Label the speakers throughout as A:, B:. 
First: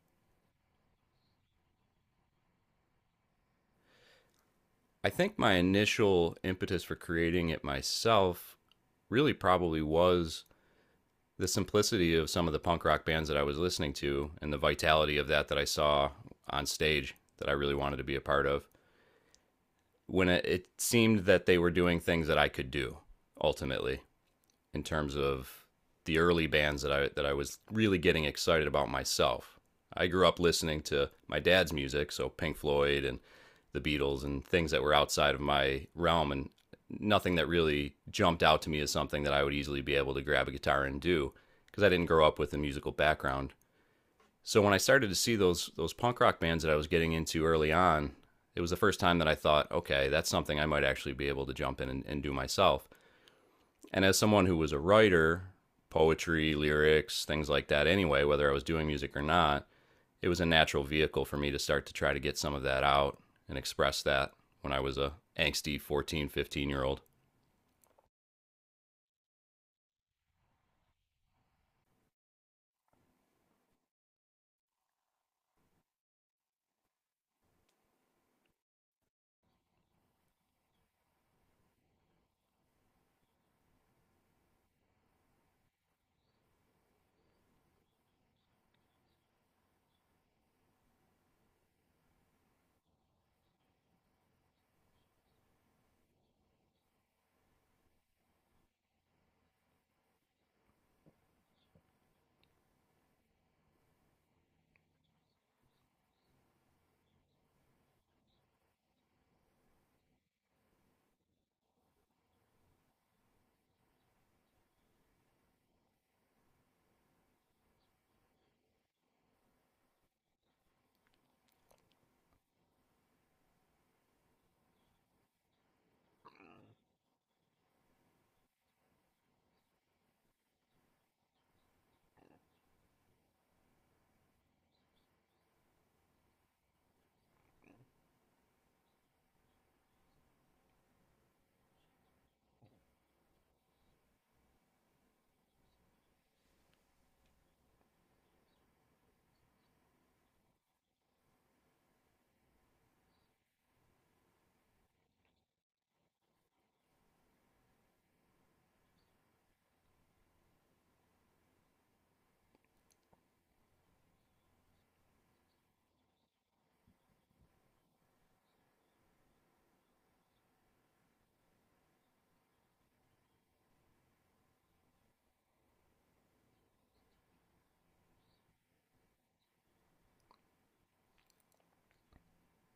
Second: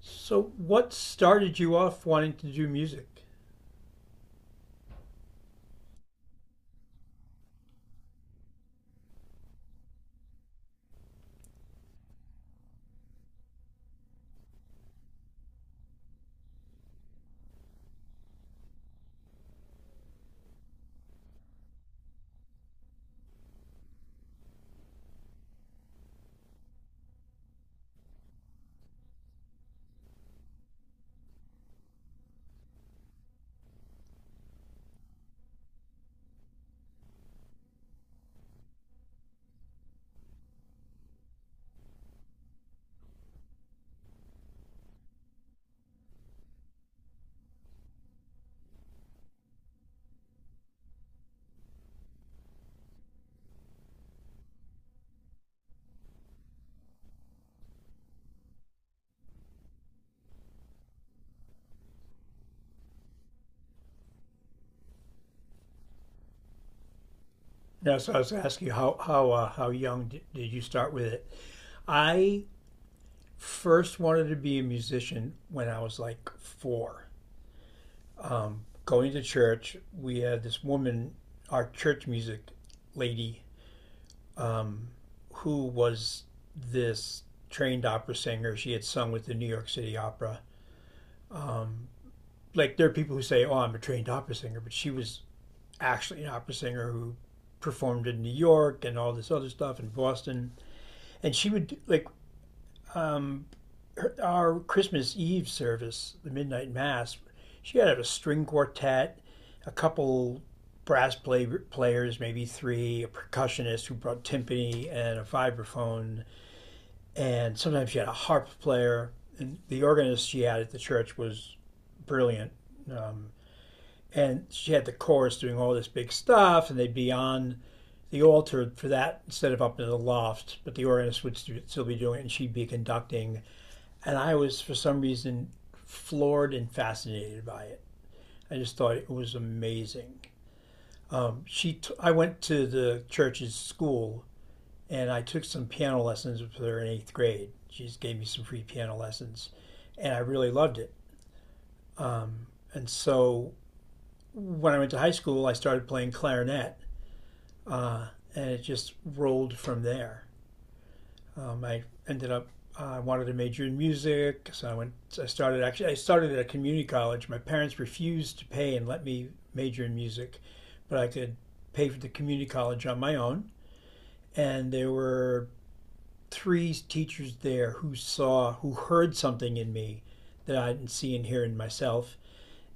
A: So, what started you off wanting to do music?
B: I think my initial impetus for creating it myself really probably was the simplicity of some of the punk rock bands that I was listening to and the vitality of that I saw on stage that I really wanted to be a part of. It seemed that they were doing things that I could do ultimately in terms of the early bands that I was really getting excited about myself. I grew up listening to my dad's music, so Pink Floyd and the Beatles and things that were outside of my realm and nothing that really jumped out to me as something that I would easily be able to grab a guitar and do because I didn't grow up with a musical background. So when I started to see those punk rock bands that I was getting into early on, it was the first time that I thought, okay, that's something I might actually be able to jump in and, do myself. And as someone who was a writer, poetry, lyrics, things like that anyway, whether I was doing music or not, it was a natural vehicle for me to start to try to get some of that out and express that when I was a angsty 14, 15 year old.
A: Yeah, so I was asking you how young did you start with it? I first wanted to be a musician when I was like four. Going to church, we had this woman, our church music lady, um, who was this trained opera singer. She had sung with the New York City Opera. Um, like there are people who say, "Oh, I'm a trained opera singer," but she was actually an opera singer who performed in New York and all this other stuff in Boston. And she would um, her, our Christmas Eve service, the midnight mass. She had a string quartet, a couple brass players, maybe three, a percussionist who brought timpani and a vibraphone, and sometimes she had a harp player. And the organist she had at the church was brilliant. Um, and she had the chorus doing all this big stuff, and they'd be on the altar for that instead of up in the loft, but the organist would still be doing it and she'd be conducting. And I was, for some reason, floored and fascinated by it. I just thought it was amazing. I went to the church's school and I took some piano lessons with her in eighth grade. She just gave me some free piano lessons, and I really loved it. Um, and so when I went to high school, I started playing clarinet, uh, and it just rolled from there. I ended up I wanted to major in music, so I went. So I started actually. I started at a community college. My parents refused to pay and let me major in music, but I could pay for the community college on my own. And there were three teachers there who who heard something in me that I didn't see and hear in myself,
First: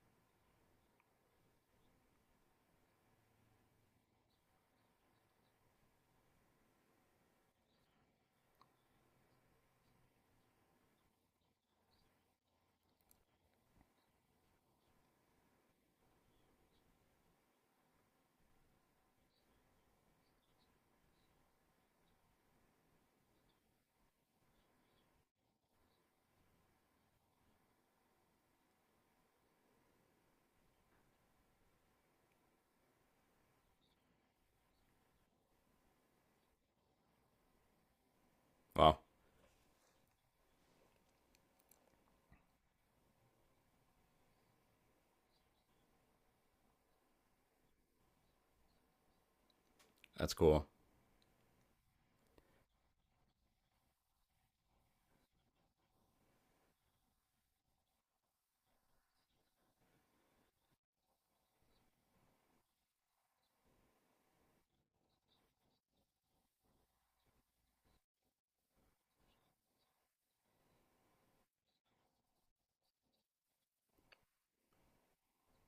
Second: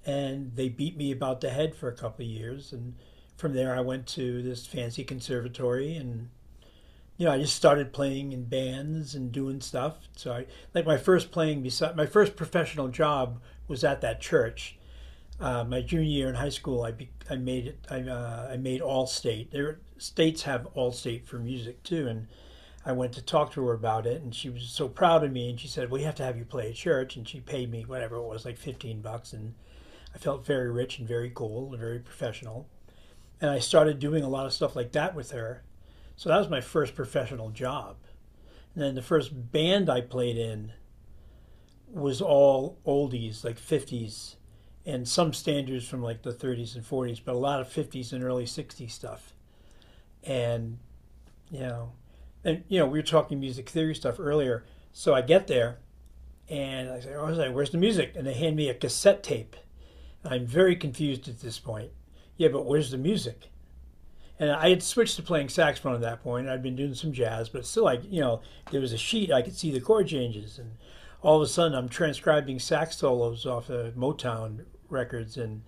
A: and they beat me about the head for a couple of years. And from there, I went to this fancy conservatory and you know, I just started playing in bands and doing stuff. So I like my first playing beside my first professional job was at that church. My junior year in high school, I be, I made it. I made Allstate. There states have Allstate for music too, and I went to talk to her about it, and she was so proud of me, and she said, "We have to have you play at church," and she paid me whatever it was, like $15, and I felt very rich and very cool and very professional. And I started doing a lot of stuff like that with her. So that was my first professional job. And then
B: Wow,
A: the first band I played in was all oldies, like 50s, and some standards from like the 30s and 40s, but a lot of 50s and early 60s stuff.
B: that's cool.
A: And, you know, and you know, we were talking music theory stuff earlier. So I get there and I say, oh, I was like, where's the music? And they hand me a cassette tape. I'm very confused at this point. Yeah, but where's the music? And I had switched to playing saxophone at that point. I'd been doing some jazz, but still, like, you know, there was a sheet, I could see the chord changes. And all of a sudden, I'm transcribing sax solos off of Motown records. And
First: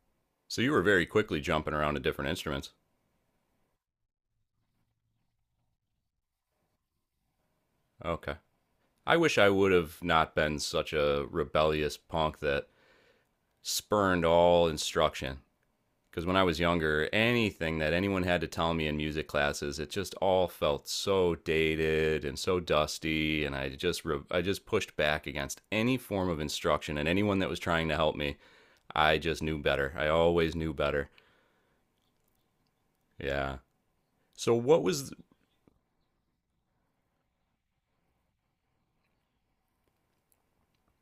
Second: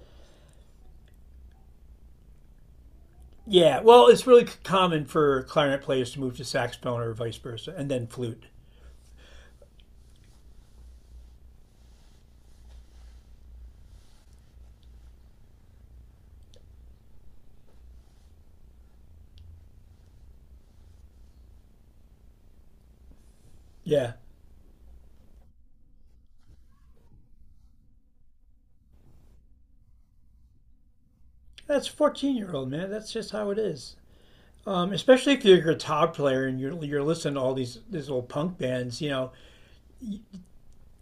B: So you were very quickly jumping around to different instruments.
A: yeah, well, it's really common for clarinet players to move to saxophone or vice versa, and then
B: Okay.
A: flute.
B: I wish I would have not been such a rebellious punk that spurned all instruction. Because when I was younger, anything that anyone had to tell me in music classes, it just all felt so dated and so dusty, and I just
A: Yeah.
B: I just pushed back against any form of instruction and anyone that was trying to help me. I just knew better. I always knew better.
A: That's 14-year-old, man. That's just how
B: Yeah.
A: it is.
B: So what was.
A: Especially if you're a guitar player and you're listening to all these old punk bands, you know,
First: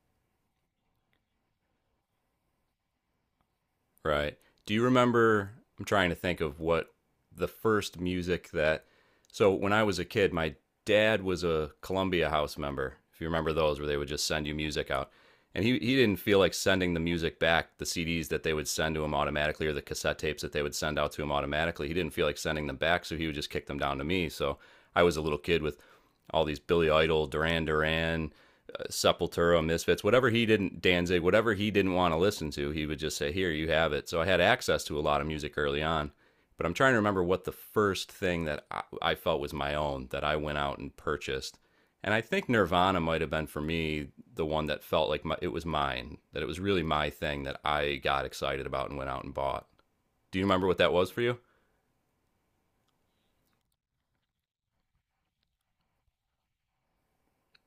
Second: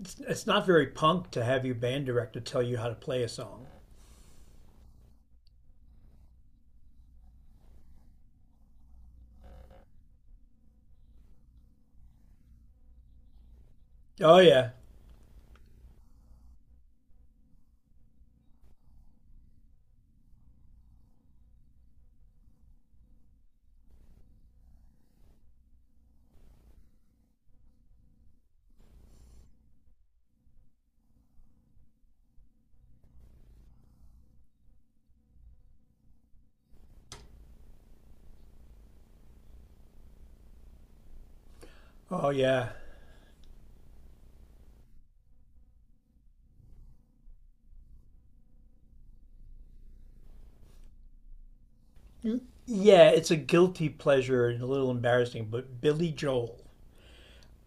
A: it's not very punk to have your band director tell you how to play a song.
B: Right. Do you remember? I'm trying to think of what the first music that. So when I was a kid, my dad was a Columbia House member. If you remember those, where they would just
A: Oh
B: send you
A: yeah.
B: music out, and he didn't feel like sending the music back, the CDs that they would send to him automatically, or the cassette tapes that they would send out to him automatically. He didn't feel like sending them back, so he would just kick them down to me. So I was a little kid with all these Billy Idol, Duran Duran, Sepultura, Misfits, whatever he didn't Danzig, whatever he didn't want to listen to, he would just say, "Here, you have it." So I had access to a lot of music early on, but I'm trying to remember what the first thing that I felt was my own that I went out and purchased, and I
A: Oh
B: think
A: yeah,
B: Nirvana might have been for me the one that felt like my, it was mine, that it was really my thing that I got excited about and went out and bought. Do you remember what that was for you?
A: yeah. It's a guilty pleasure and a little embarrassing, but Billy Joel,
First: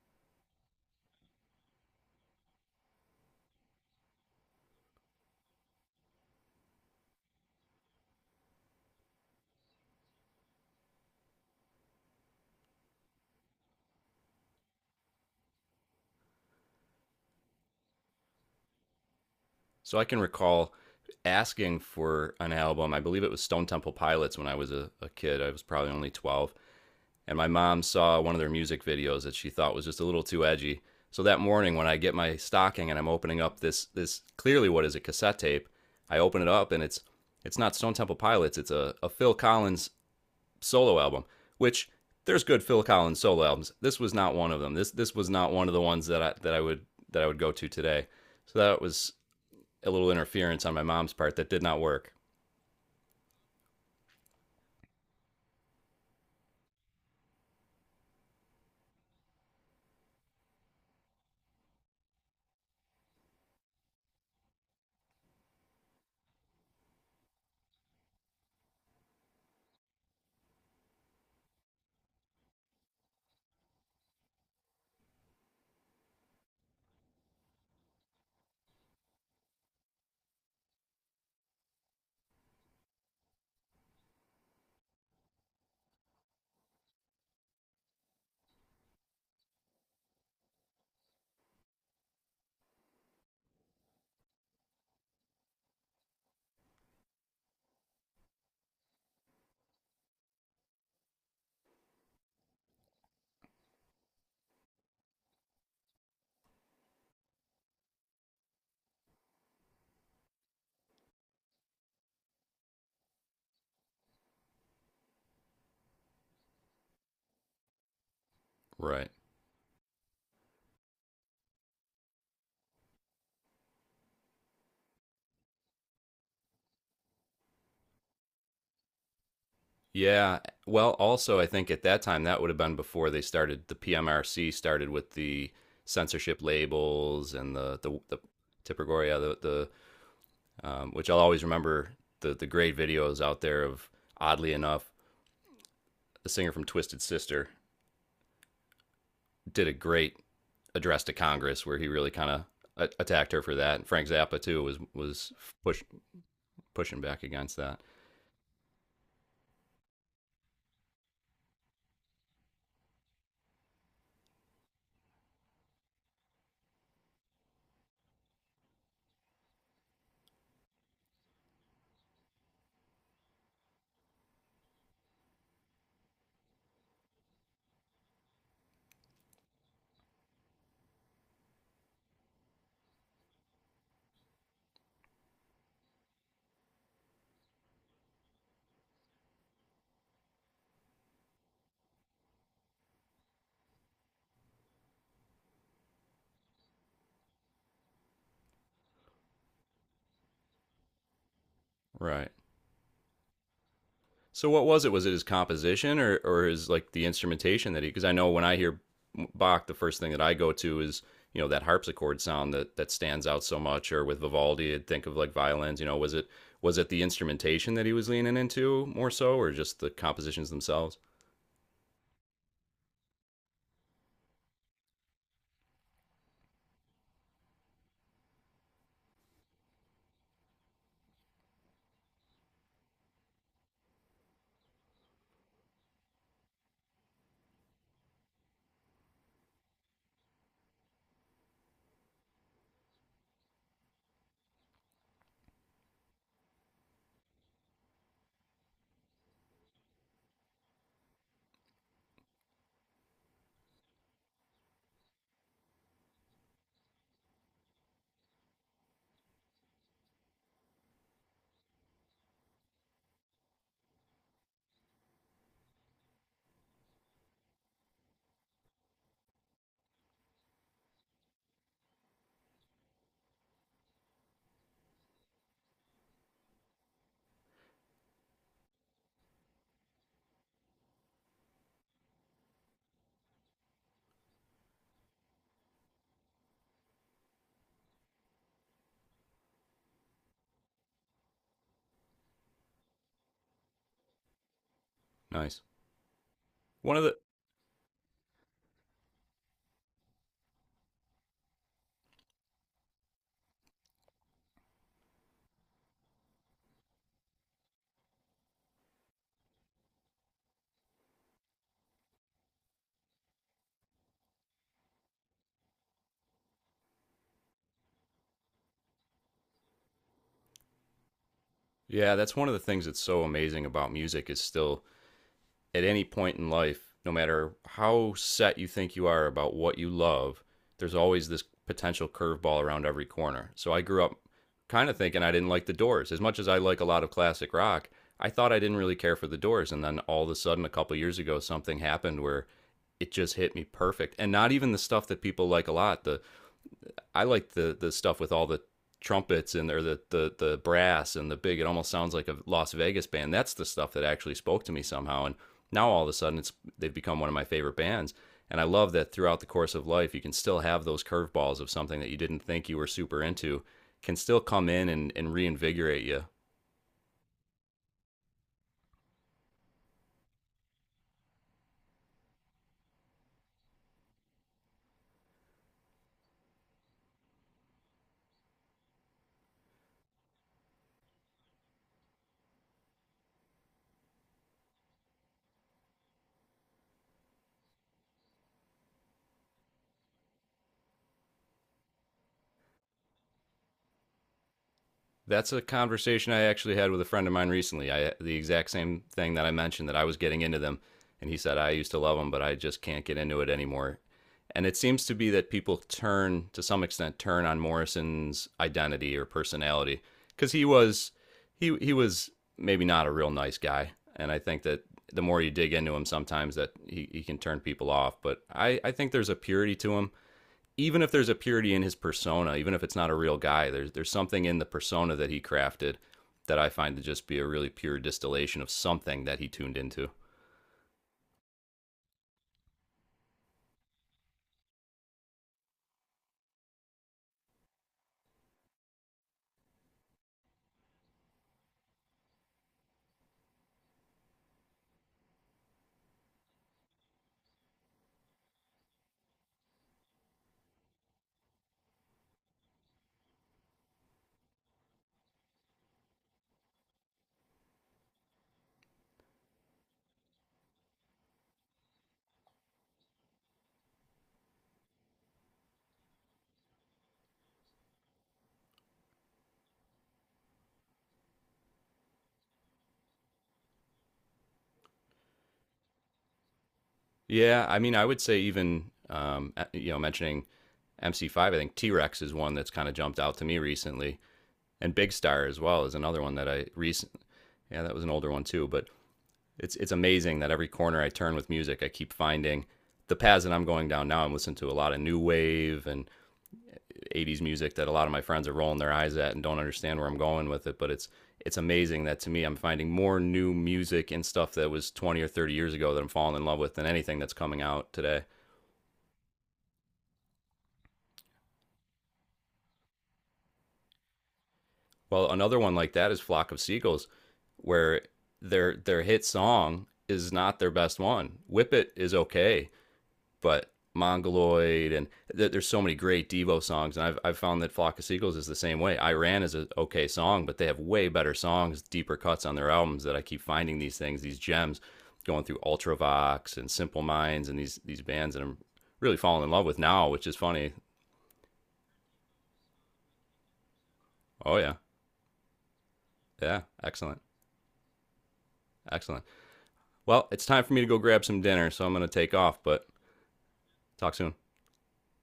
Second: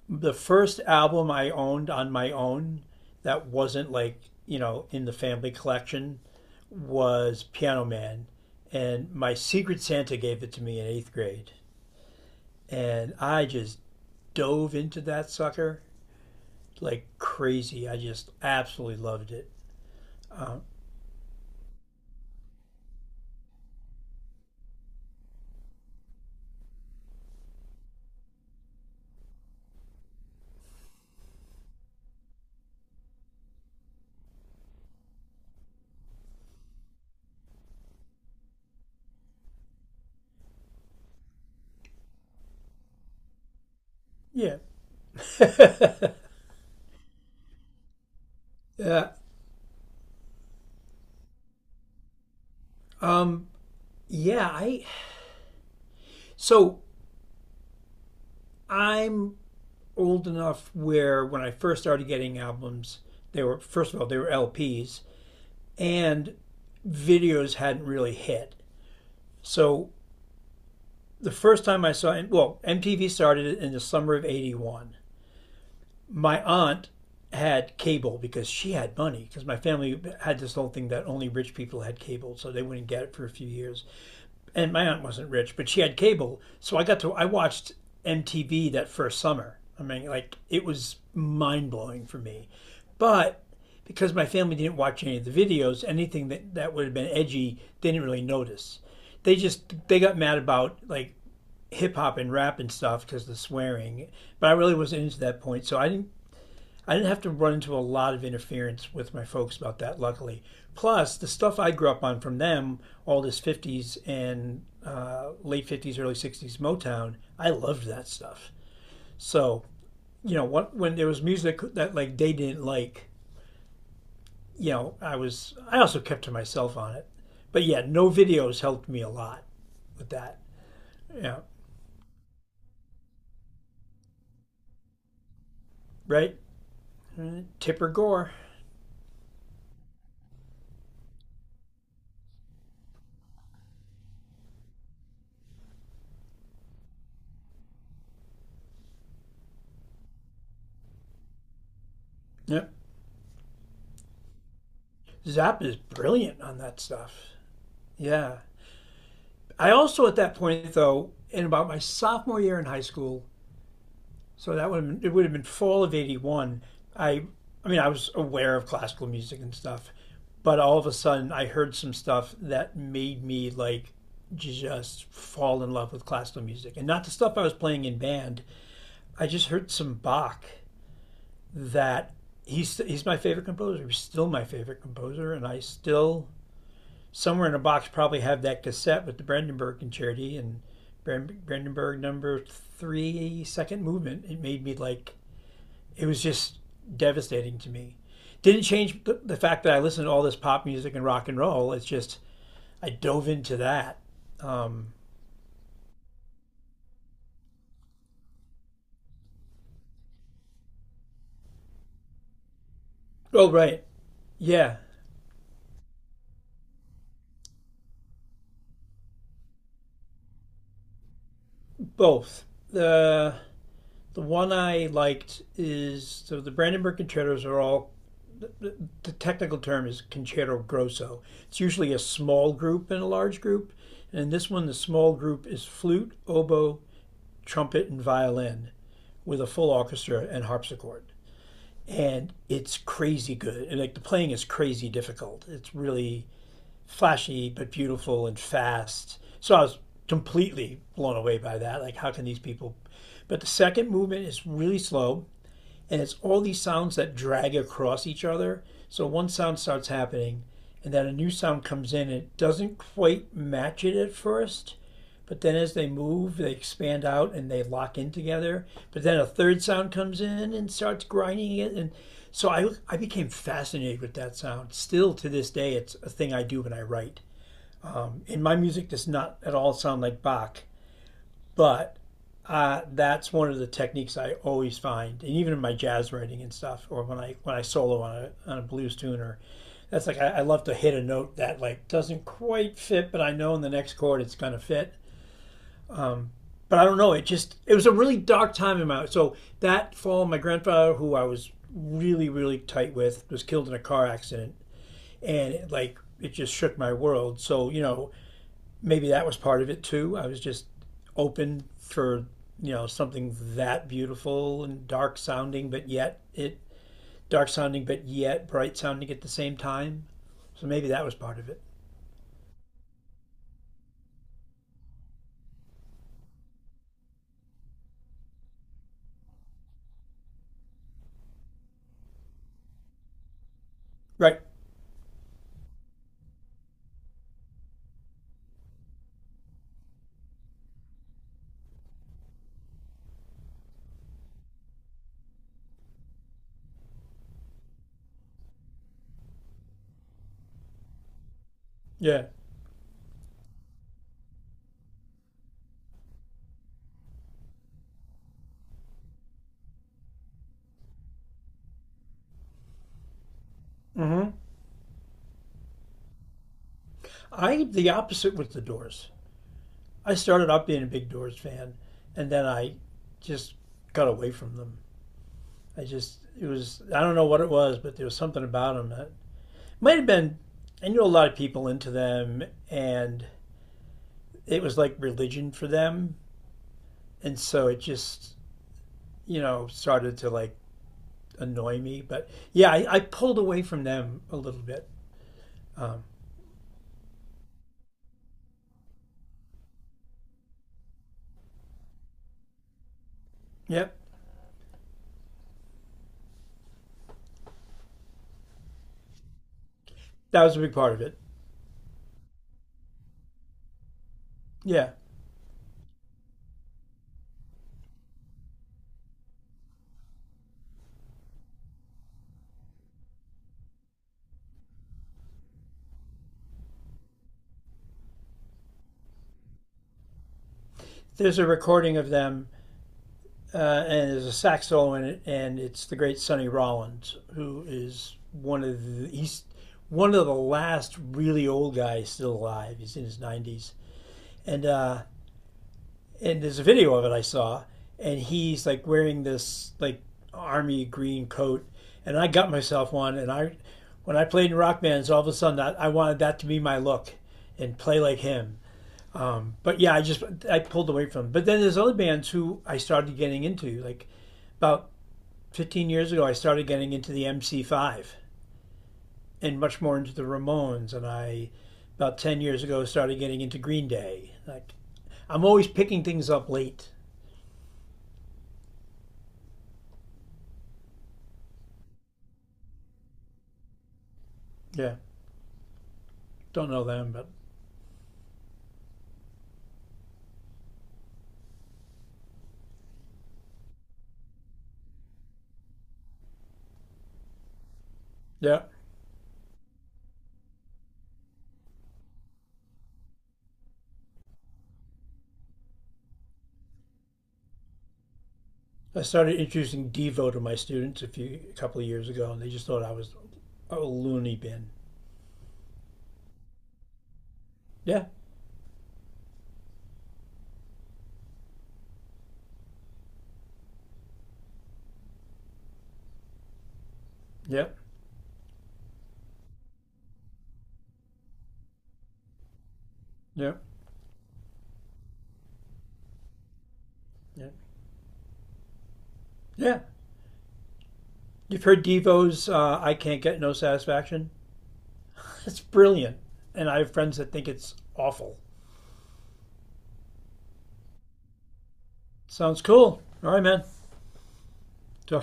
A: the first album I owned on my own that wasn't like you know in the family collection was Piano Man, and my Secret Santa gave it to me in eighth grade, and I just dove into that sucker like crazy. I just absolutely loved it.
B: So I can recall asking for an album. I believe it was Stone Temple Pilots when I was a kid. I was probably only 12 and my mom saw one of their music videos that she thought was just a little too edgy. So that morning when I get my stocking and I'm opening up this clearly what is a cassette tape, I open it up and it's not Stone Temple Pilots, it's a Phil Collins solo album, which there's good Phil Collins solo albums. This was not one
A: Yeah.
B: of them. This was not one of the ones that I would that I would go to today. So that
A: Uh,
B: was a little interference on my mom's part that did not work.
A: um. Yeah. I. So I'm old enough where when I first started getting albums, they were first of all they were LPs and videos hadn't really hit. So the first time I saw well MTV started in the summer of 81. My aunt had cable because she had money because my family had this whole thing that only rich people had cable so they wouldn't get it for a few years and my aunt wasn't rich, but she had cable, so I got to I watched MTV that first summer. I mean, like it was mind blowing for me, but because my family didn't watch any of the videos, anything that would have been edgy, they didn't really notice. They just they got mad about like hip hop and rap and stuff because of the swearing, but I really wasn't into that point, so I didn't have to run into a lot of interference with my folks about that, luckily. Plus, the stuff I grew up on from them, all this 50s and late 50s, early 60s Motown, I loved that stuff.
B: Right.
A: So, you know, what, when there was music that like they didn't like, you know, I also kept to myself on it. But yeah, no videos helped me a lot with that.
B: Yeah. Well,
A: Yeah,
B: also, I think at that time, that would have been before they started, the PMRC started with the
A: right?
B: censorship labels
A: Mm-hmm.
B: and the,
A: Tipper
B: the, the
A: Gore.
B: Tipigoria, which I'll always remember the great videos out there of, oddly enough, the singer from Twisted Sister did a great address to Congress where he really kind of
A: Yep.
B: attacked her for that. And Frank Zappa too was
A: Zap is
B: push,
A: brilliant on that
B: pushing
A: stuff.
B: back against that.
A: Yeah. I also, at that point, though, in about my sophomore year in high school, so that would have been, it would have been fall of '81. I, I mean, I was aware of classical music and stuff, but all of a sudden, I heard some stuff that made me like just fall in love with classical music, and not the stuff I was playing in band. I just heard some Bach that he's my favorite composer. He's still my favorite composer, and I still somewhere in a box probably have that cassette with the Brandenburg Concerti and Brandenburg number three, second movement. It made me like, it was just devastating to me. Didn't change the fact that I listened to all this pop music and rock and roll. It's just,
B: Right.
A: I dove into that.
B: So what was
A: Um,
B: it? Was it his composition or his like the instrumentation that he? Because I know when I hear Bach, the first thing that I go to is you know that harpsichord sound that stands out
A: oh,
B: so
A: right.
B: much. Or with Vivaldi,
A: Yeah,
B: I'd think of like violins. You know, was it the instrumentation that he was leaning into more so, or just the compositions themselves?
A: both. The one I liked is so the Brandenburg Concertos are all the technical term is concerto grosso. It's usually a small group and a large group. And in this one, the small group is flute, oboe, trumpet, and violin with a full orchestra and harpsichord. And it's crazy good. And like the playing is crazy difficult. It's really flashy but beautiful and fast. So I was completely blown away by that. Like, how can these people? But the second movement is really slow and it's all these sounds that drag across each other. So one sound starts happening, and then a new sound comes in. And it doesn't quite match it at first, but then as they move, they expand out and they lock in together. But then a third sound comes in and starts grinding it, and so I became fascinated with that sound. Still to this day, it's a thing I do when I write. And my music does not at all sound like Bach, but that's one of the techniques I always find, and even in my jazz writing and stuff, or when I solo on a blues tune, or that's like I love to hit a note that like doesn't quite fit, but I know in the next chord it's gonna fit.
B: Nice.
A: But I
B: One
A: don't
B: of
A: know.
B: the
A: It just it was a really dark time in my life. So that fall, my grandfather, who I was really tight with, was killed in a car accident, and it just shook my world. So you know, maybe that was part of it too. I was just open for you know something that beautiful and dark sounding, but yet bright sounding at the same time. So maybe that was part of it.
B: yeah, that's one of the things that's so amazing about music is still at any point in life, no matter how set you think you are about what you love, there's always this potential curveball around every corner. So I grew up
A: Right?
B: kind of thinking I didn't like the Doors. As much as I like a lot of classic rock, I thought I didn't really care for the Doors. And then all of a sudden, a couple years ago, something happened where it just hit me perfect. And not even the stuff that people like a lot, the I like the stuff with all the trumpets and or the brass and the big it almost sounds
A: Yeah.
B: like a Las Vegas band. That's the stuff that actually spoke to me somehow and now all of a sudden it's they've become one of my favorite bands. And I love that throughout the course of life you can still have those curveballs of something that you didn't think you were super into
A: mm
B: can
A: hmm
B: still come in and, reinvigorate you.
A: I the opposite with the Doors. I started out being a big Doors fan, and then I just got away from them. I just it was I don't know what it was, but there was something about them that might have been. I knew a lot of people into them, and it was like religion for them. And so it just, you know, started to like annoy me. But yeah, I pulled away from them a little bit.
B: That's a
A: Um,
B: conversation I actually had with a friend of mine recently. I the exact same thing that I mentioned that I was getting into them, and he said I used to love them, but I just can't get into it
A: yep.
B: anymore. And it seems to be that people turn to some extent turn on Morrison's identity or personality
A: That
B: because
A: was a
B: he
A: big part of
B: was
A: it.
B: he was maybe not a real nice guy, and I think that
A: Yeah.
B: the more you dig into him, sometimes that he can turn people off. But I think there's a purity to him even if there's a purity in his persona, even if it's not a real guy, there's something in the persona that he crafted that I find to just be a really pure distillation of something that he tuned into.
A: There's a recording of them, and there's a sax solo in it, and it's the great Sonny Rollins, who is one of the, he's one of the last really old guys still alive. He's in his 90s. And uh, and there's a video of it I saw, and he's like wearing this like army green coat, and I got myself one, and I, when I played in rock bands, all of a sudden that I wanted that to be my look, and play like him. But yeah, I just I pulled away from him. But then there's other bands who I started getting into, like about 15 years ago, I started getting into the MC5 and much more into the Ramones, and I about 10 years ago started getting into Green Day. Like I'm always picking things up late.
B: Yeah, I mean, I would say even you know mentioning MC5, I think T Rex is one that's kind of jumped out to me recently, and
A: Yeah.
B: Big Star as well is another one that I
A: Don't know
B: recent.
A: them, but
B: Yeah, that was an older one too, but it's amazing that every corner I turn with music, I keep finding the paths that I'm going down now. I'm listening to a lot of new wave and 80s music that a lot of my friends are
A: yeah.
B: rolling their eyes at and don't understand where I'm going with it. But it's amazing that to me I'm finding more new music and stuff that was 20 or 30 years ago that I'm falling in love with than anything that's coming out today.
A: I started introducing Devo to my students a couple of years ago, and they just thought I was a loony bin.
B: Well, another one like that is Flock of Seagulls, where
A: Yeah,
B: their hit song is not their best one. Whip It is okay, but Mongoloid and there's so many great Devo songs, and I've found
A: yeah,
B: that Flock of Seagulls is the same way. Iran is an okay song, but they have way better songs, deeper cuts on their albums that I keep
A: yeah,
B: finding these things, these gems, going through Ultravox and Simple
A: yeah,
B: Minds and these bands that I'm really falling in love with
A: yeah.
B: now, which is funny.
A: You've heard Devo's "I Can't Get No Satisfaction."
B: Oh yeah,
A: It's brilliant,
B: yeah,
A: and I have friends
B: excellent,
A: that think it's awful.
B: excellent. Well, it's time for me to go grab some dinner, so I'm gonna take
A: Sounds
B: off, but
A: cool. All right, man.
B: talk soon.
A: Talk